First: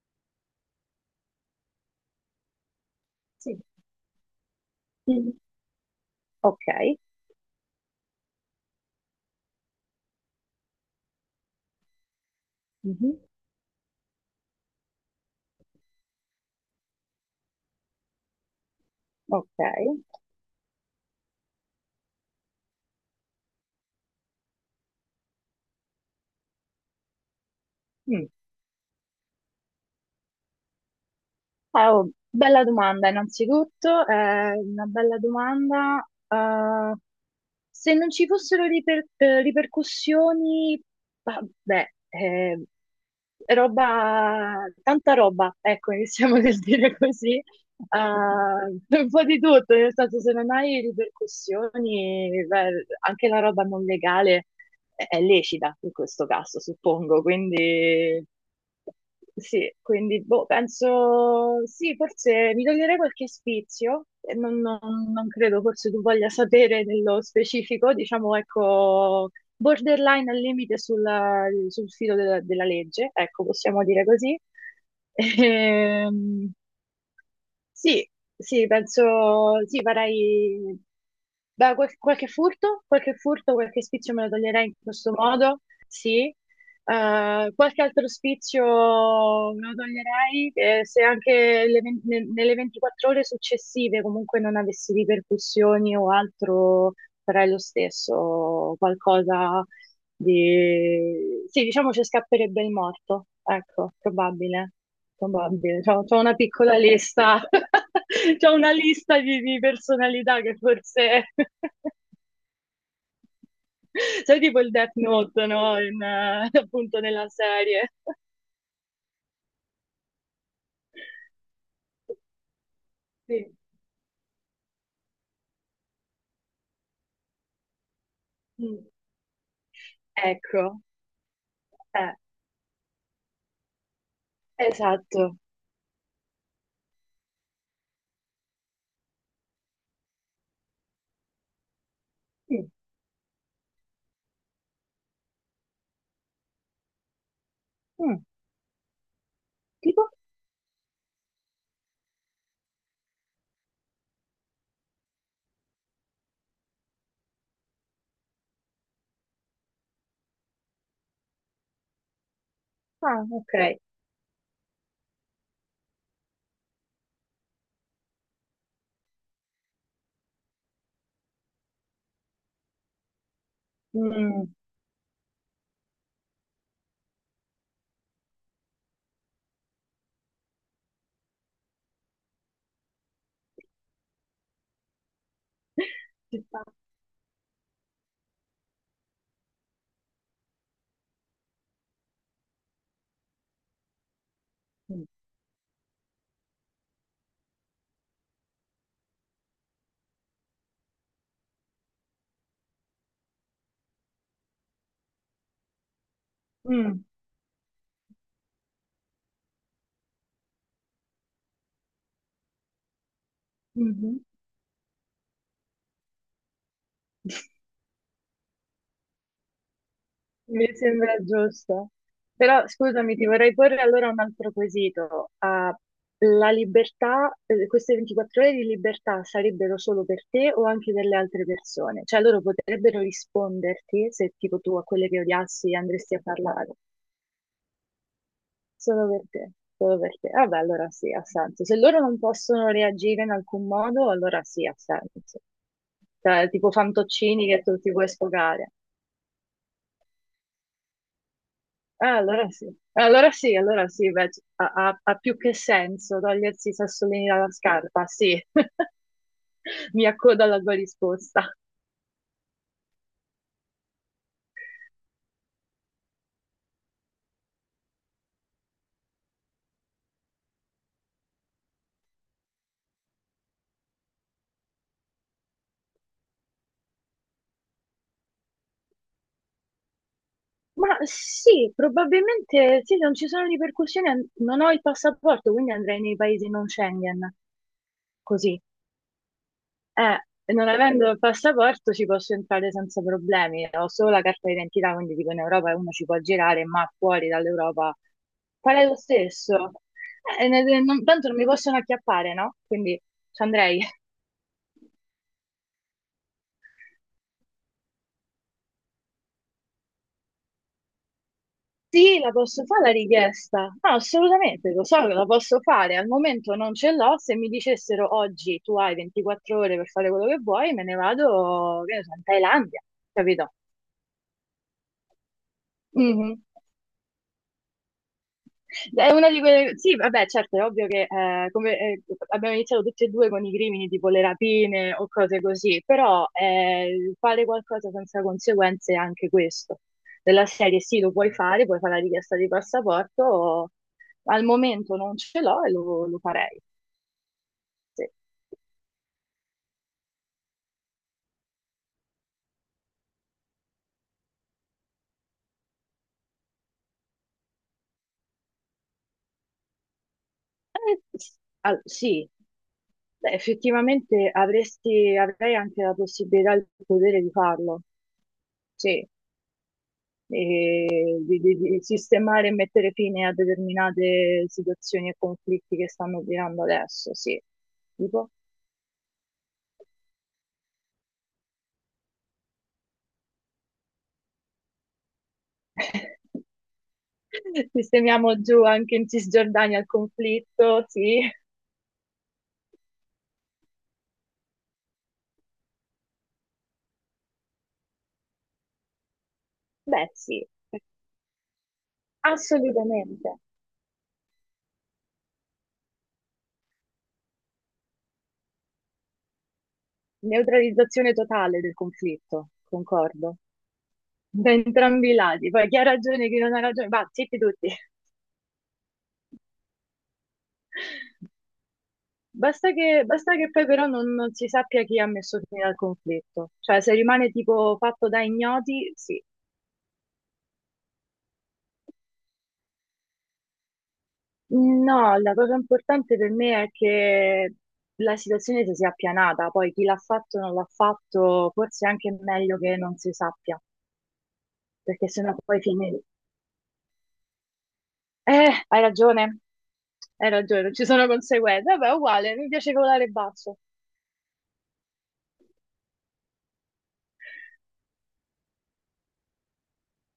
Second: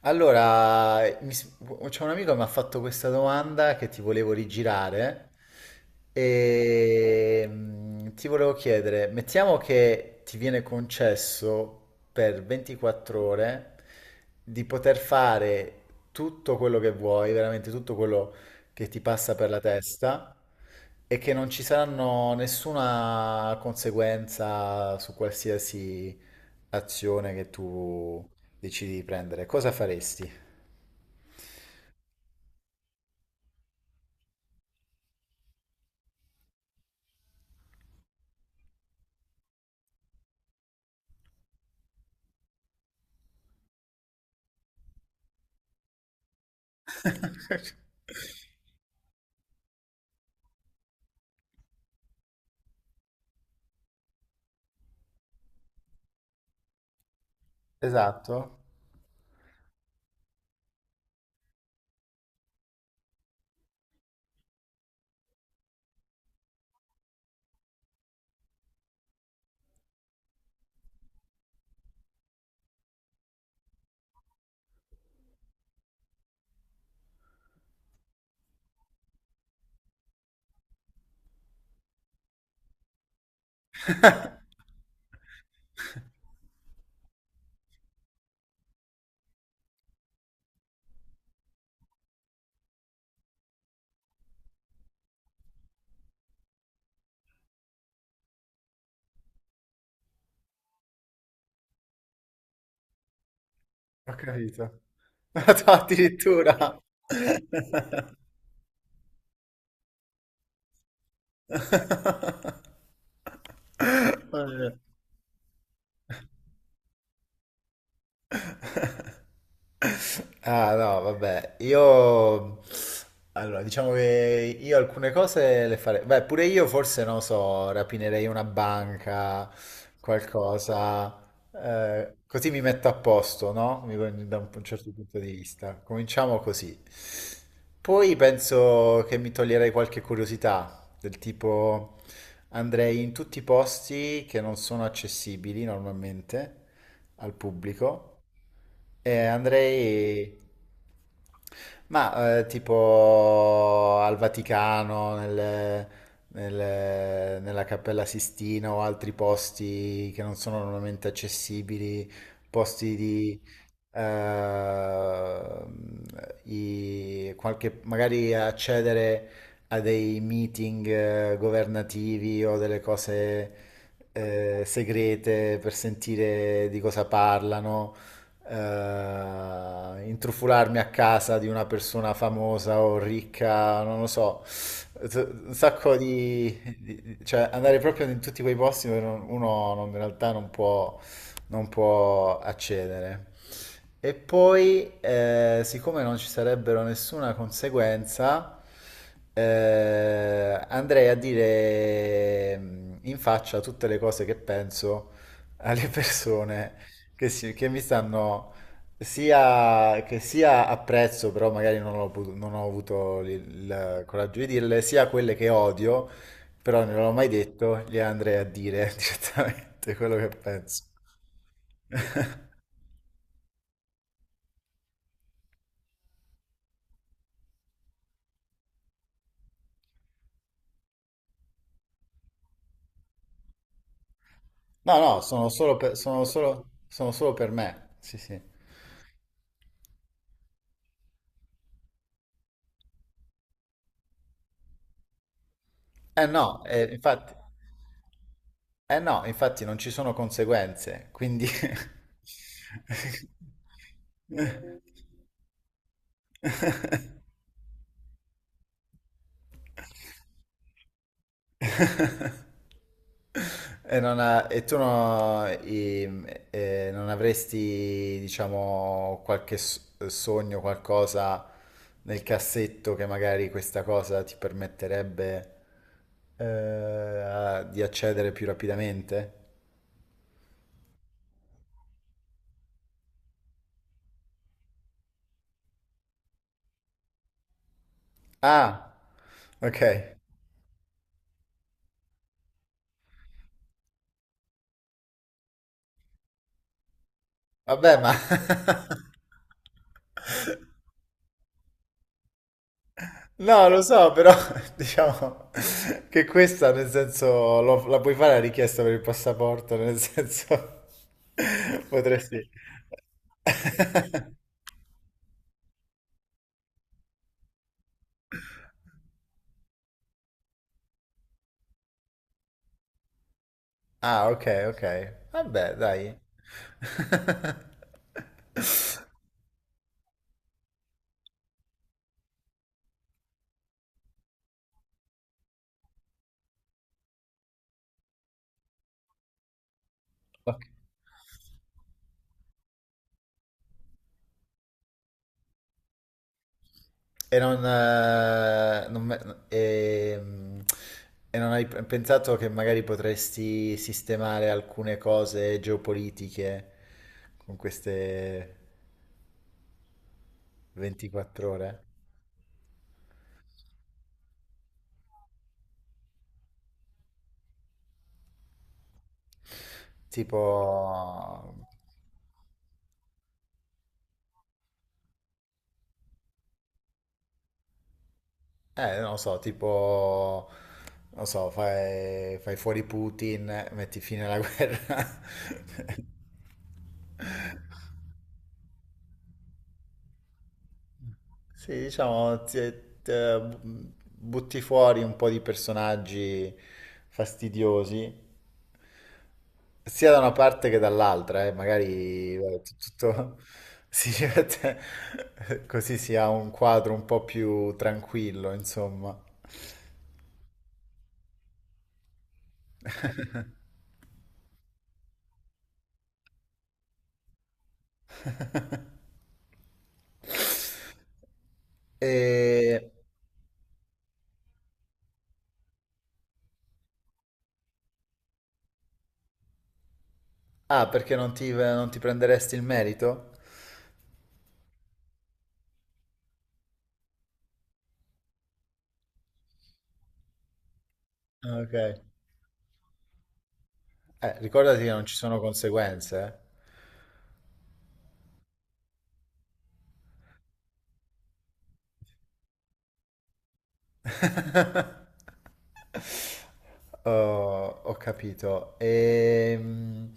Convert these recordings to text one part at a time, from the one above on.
Allora, c'è un amico che mi ha fatto questa Sì. domanda che ti volevo rigirare Mm. Ok. e ti volevo chiedere, mettiamo che ti viene concesso per 24 Mhm. ore di poter fare tutto quello che vuoi, veramente tutto quello che ti passa per la Ok. testa e che non ci saranno nessuna conseguenza su qualsiasi azione che tu Mm. decidi di prendere, cosa faresti? Oh, Bella domanda, innanzitutto, è una bella domanda. Se non ci fossero ripercussioni, vabbè, roba, tanta roba, ecco, iniziamo nel dire così. Eh, un po' di tutto, nel senso se non hai ripercussioni, beh, anche la roba non legale è lecita in questo caso, suppongo, quindi Esatto. sì, quindi boh, penso sì, forse mi toglierei qualche spizio, e non credo forse tu voglia sapere nello specifico, diciamo ecco, borderline al limite sul filo della legge, ecco, possiamo dire così. Ehm, sì, sì, penso, sì, farei, beh, qualche furto, qualche furto, qualche spizio me lo toglierei in questo modo, sì. Qualche altro spizio me lo toglierei se anche nelle 24 ore successive comunque non avessi ripercussioni o altro, farei lo stesso, qualcosa di... Sì, diciamo ci scapperebbe il morto, ecco, Ho probabile. capito. Probabile, c'ho una Addirittura. piccola lista, c'ho una lista di personalità che forse... Sai tipo il Vabbè. Death Note, no? Appunto nella serie. Ah no, vabbè, io Sì. allora diciamo che io alcune cose le farei, beh pure io forse non so, rapinerei una Mm. banca, Ecco, qualcosa, eh, così mi metto a posto, no? Da un certo punto di esatto. vista. Cominciamo così. Poi penso che mi toglierei qualche curiosità, del tipo Mm. andrei in tutti i posti che non sono accessibili normalmente al pubblico. Mm. Tipo? Andrei, ma tipo al Vaticano, nella Cappella Sistina o altri posti che non sono normalmente accessibili, posti Ah, di ok. eh, qualche, magari accedere a dei meeting governativi o delle cose Mm. Segrete per sentire di cosa parlano, intrufolarmi a casa di una persona famosa o ricca, non lo so, t- un sacco Ci sta. di, cioè andare proprio in tutti quei posti dove uno in realtà non può, non può accedere. E poi, Mm. Siccome non ci sarebbero nessuna conseguenza, andrei a dire in faccia tutte le cose che penso alle persone Mm. che, che mi stanno sia, che sia apprezzo, però magari non ho, non ho avuto il Mhm. coraggio di dirle, sia quelle che odio, però non l'ho mai detto, le andrei a dire direttamente quello che Mi penso. sembra giusto. Però scusami, ti vorrei porre allora un altro quesito. La libertà, queste 24 ore di libertà sarebbero solo per te o anche per le altre persone? Cioè loro potrebbero risponderti se tipo tu a No, quelle no, che odiassi andresti a parlare. sono solo per me. Sì, sì. Solo per te, solo per te. Vabbè, allora sì, ha senso. Se loro non possono reagire in alcun modo, allora sì, ha senso. Eh Cioè, no, tipo infatti, fantoccini che tu ti puoi sfogare. eh no, infatti non ci sono conseguenze, quindi... Ah, allora sì, allora sì, allora sì, beh, ha, ha più che senso togliersi i sassolini dalla scarpa, sì, mi accodo alla tua risposta. E, non ha- e tu non avresti, diciamo, sogno, qualcosa nel cassetto che magari questa cosa ti permetterebbe di accedere più rapidamente? Ma sì, probabilmente sì, non ci sono ripercussioni, non ho il passaporto, quindi andrei nei paesi non Schengen, così. Ah, ok. Non avendo il passaporto ci posso entrare senza problemi, ho solo la carta d'identità, quindi dico in Europa uno ci può girare, ma fuori dall'Europa Vabbè, ma... farei lo stesso. Tanto non mi possono acchiappare, no? Quindi ci No, andrei. lo so, però diciamo che questa, nel senso, la puoi fare la richiesta per il passaporto, nel senso, Sì, la potresti... posso fare la richiesta. No, assolutamente, lo so che la posso fare. Al momento non ce l'ho. Se mi dicessero oggi tu hai 24 ore per fare quello che vuoi, me ne vado, che ne so, in Thailandia, capito? Ah, ok, ok. Vabbè, dai. Mhm. È una di quelle... Sì, vabbè, certo, è ovvio che abbiamo iniziato tutti e due con i crimini tipo le rapine o cose così, però fare qualcosa senza conseguenze è anche questo. Della Ok. serie sì, lo puoi fare la richiesta di passaporto, al momento non ce l'ho e lo farei. E non, Sì, ehm, e non hai pensato che magari potresti sistemare alcune cose geopolitiche con queste 24 ore? sì. Beh, effettivamente avresti, avrei anche la possibilità e il potere di farlo. Sì. Tipo, Di sistemare e mettere fine a determinate situazioni e conflitti che stanno girando adesso, sì. Tipo, non lo so, tipo, non lo so, fai, fai fuori Putin, metti fine alla guerra. sistemiamo giù anche in Cisgiordania il conflitto, sì. Sì, diciamo, butti fuori un po' di personaggi fastidiosi, sia Beh, da una sì, parte che dall'altra, magari vabbè, assolutamente. tutto si mette- così si ha un quadro un po' più tranquillo, insomma. Neutralizzazione totale del conflitto, concordo. Da entrambi i lati. Poi chi ha ragione, chi non ha ragione, va, zitti tutti. E... Basta che poi però non si sappia chi ha messo fine al conflitto, cioè se rimane tipo fatto da ignoti, sì. Ah, perché non ti, non ti prenderesti il merito? No, la cosa importante per me è che la situazione si sia appianata, poi chi l'ha fatto o non l'ha fatto, Ah, ok. forse è anche meglio che non si sappia, Ricordati che non perché ci sennò sono poi finisce. conseguenze. Eh, hai ragione, hai ragione, ci sono conseguenze, vabbè, uguale, mi piace volare basso. Eh. Oh, ho capito.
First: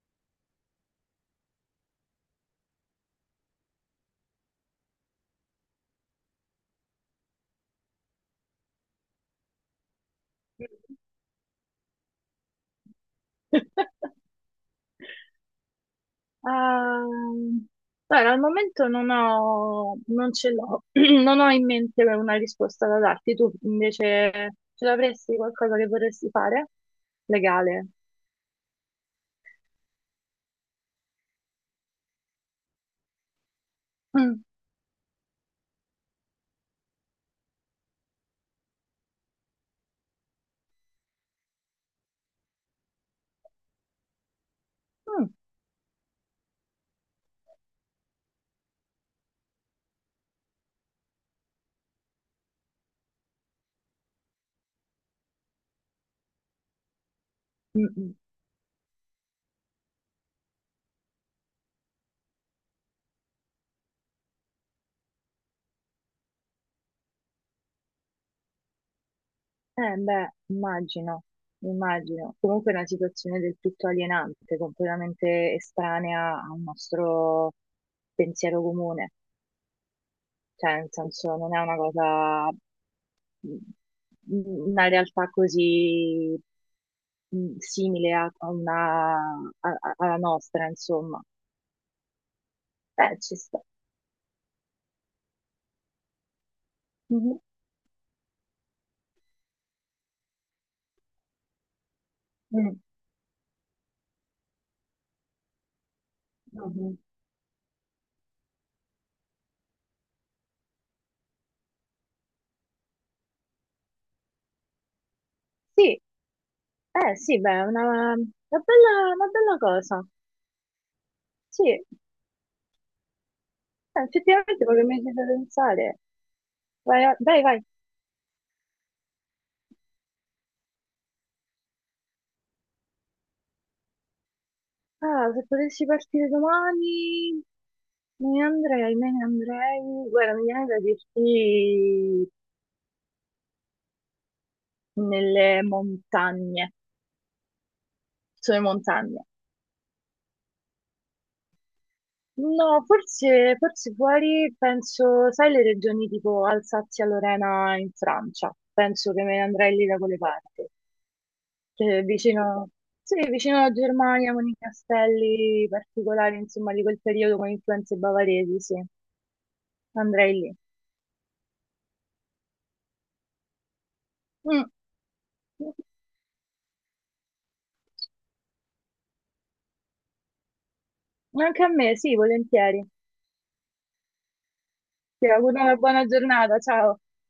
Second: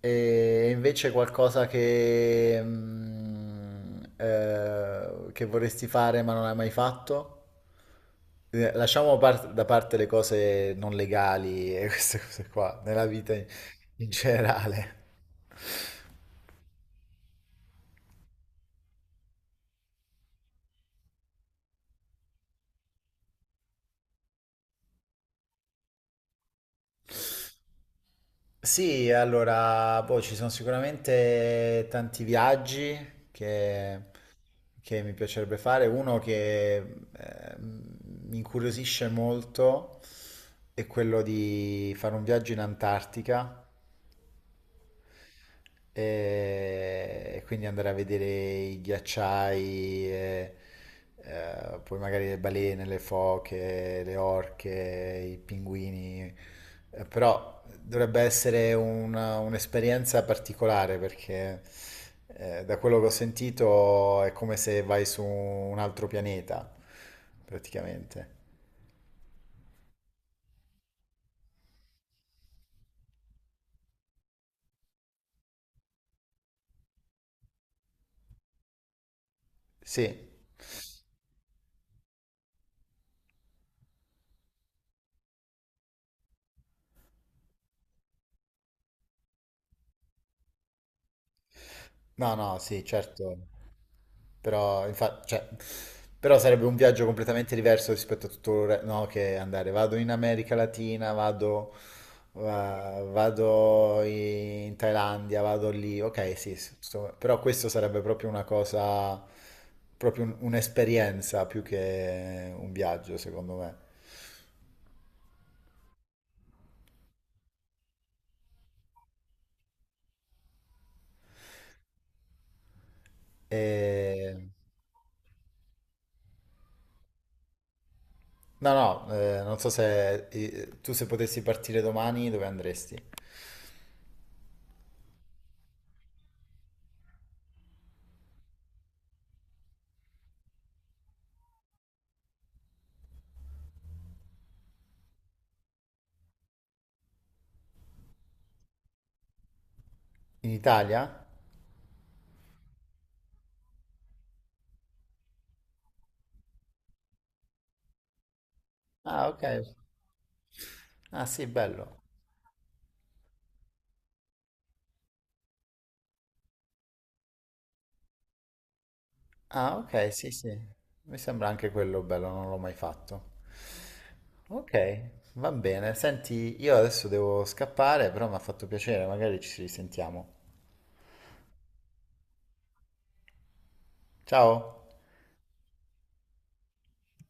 E, invece qualcosa che, che vorresti fare ma non hai mai fatto? Lasciamo da parte le cose non legali e queste cose qua, nella vita in in generale. Ehm, Guarda, al momento non ce l'ho, non ho in mente una risposta da darti. Tu invece ce l'avresti qualcosa che vorresti fare? Legale? Sì, allora, boh, ci sono sicuramente tanti viaggi che, Mm, che mi piacerebbe fare. Uno che mi incuriosisce molto è quello di fare un viaggio in Antartica. mm, E quindi andare a vedere i ghiacciai, e, poi magari le balene, le foche, le orche, i pinguini. Però mm, mm. dovrebbe essere un'esperienza particolare perché da quello che ho sentito è come se vai su un altro pianeta, praticamente. Beh, immagino, immagino. Comunque è una situazione del tutto alienante, completamente estranea al nostro pensiero comune. Sì, Cioè, nel senso, non è una cosa, mm, una realtà così simile a, a una, alla nostra, insomma. no, no, sì, Beh, ci certo. sta. Però, infatti, cioè, però sarebbe un viaggio Mhm. completamente diverso rispetto a tutto il no, che andare. Vado in America Latina, vado, Mm. Vado in Thailandia, vado lì. Ok, sì, sì, Mhm. Però questo sarebbe proprio una cosa, proprio un'esperienza più che un viaggio, secondo me. Sì, eh sì, beh, è una una bella cosa. Sì, E... effettivamente quello che mi hai fatto pensare. Vai, vai, vai. No, no, non so se tu se potessi partire domani, dove andresti? Ah, se potessi partire domani, me ne andrei, me ne andrei. Guarda, mi viene da dirti nelle montagne, sulle montagne. In Italia? No, forse, forse fuori, penso, sai le regioni tipo Alsazia-Lorena in Francia, penso che Ah, me ne ok. andrei lì da quelle parti, Ah, sì, bello. cioè, vicino, sì, vicino alla Germania con i castelli particolari, insomma, di quel periodo con influenze bavaresi, sì, Ah, ok, sì, andrei sì. lì. Mi sembra anche quello bello, non l'ho mai fatto. Mm. Ok, va bene. Senti, io adesso devo scappare, però mi ha fatto piacere, magari ci risentiamo. Anche a me, sì, volentieri. Ciao! Ti auguro una buona giornata, ciao.